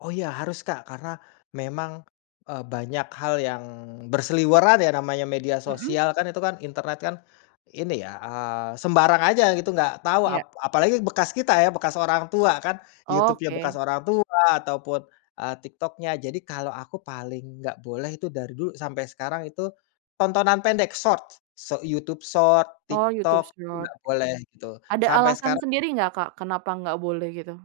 Oh, iya, harus, Kak. Karena memang, eee, banyak hal yang berseliweran ya, namanya media Mhm. sosial kan, itu kan internet kan, ini ya, eee, sembarang aja gitu nggak tau Iya. ap apalagi bekas kita ya, bekas orang tua kan. YouTube-nya bekas Oke. orang tua, ataupun, eee, TikTok-nya. Jadi, kalau aku paling nggak boleh itu dari dulu sampai sekarang itu tontonan pendek, Short. Sho YouTube Short, Oh, TikTok, YouTube itu Short. nggak boleh, gitu. Ada Sampai alasan sekarang sendiri nggak Kak kenapa nggak boleh gitu?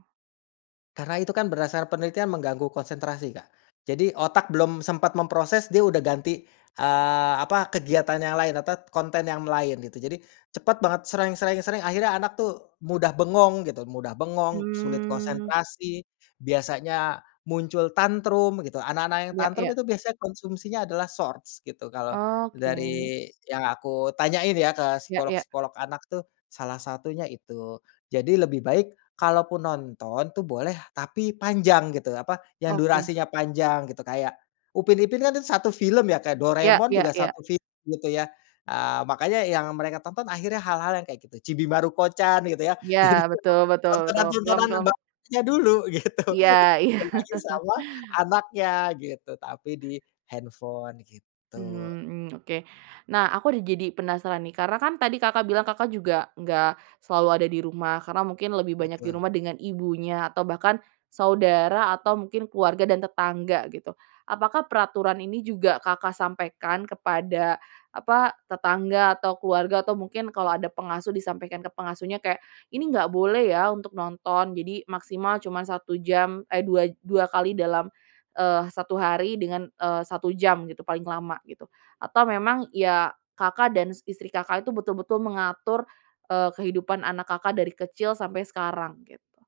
Karena itu kan berdasarkan penelitian mengganggu konsentrasi, Kak. Jadi, otak belum sempat memproses, dia udah ganti, eee, apa, kegiatan yang lain, atau konten yang lain, gitu. Jadi, cepet banget, sreng sreng sreng, akhirnya anak tuh mudah bengong, gitu. Mudah bengong, sulit Mmm. konsentrasi, biasanya muncul tantrum, gitu. Anak-anak yang Iya tantrum iya. itu biasanya konsumsinya adalah Shorts, gitu. Kalau Oke. dari yang aku tanyain ya ke Ya ya. psikolog-psikolog anak tuh, salah satunya itu. Jadi, lebih baik kalaupun nonton tuh boleh, tapi panjang, gitu, apa, yang Oke. durasinya panjang, gitu. Kayak Upin Ipin kan 1 film ya, kayak Iya Doraemon iya juga iya. 1 film gitu ya. Ah, makanya yang mereka tonton akhirnya hal-hal yang kayak gitu. Chibi Maruko-chan, gitu ya. Iya, Yang ditonton betul betul betul, film tontonan-tontonan yang film bagusnya dulu, gitu. Iya iya. Dikasih sama anaknya, gitu, tapi di handphone, gitu. Mhm, mmm, oke. Nah, aku udah jadi penasaran nih, karena kan tadi Kakak bilang Kakak juga enggak selalu ada di rumah. Karena mungkin lebih banyak di Betul. rumah dengan ibunya, atau bahkan saudara, atau mungkin keluarga, dan tetangga, gitu. Apakah peraturan ini juga Kakak sampaikan kepada, apa, tetangga, atau keluarga, atau mungkin kalau ada pengasuh disampaikan ke pengasuhnya, kayak, "Ini nggak boleh ya untuk nonton jadi maksimal cuma 1 jam, eh, dua dua kali dalam, eee, 1 hari, dengan, eee, 1 jam gitu paling lama." Gitu. Atau memang, ya, Kakak dan istri Kakak itu betul-betul mengatur, eee, kehidupan anak Kakak dari kecil sampai sekarang, gitu?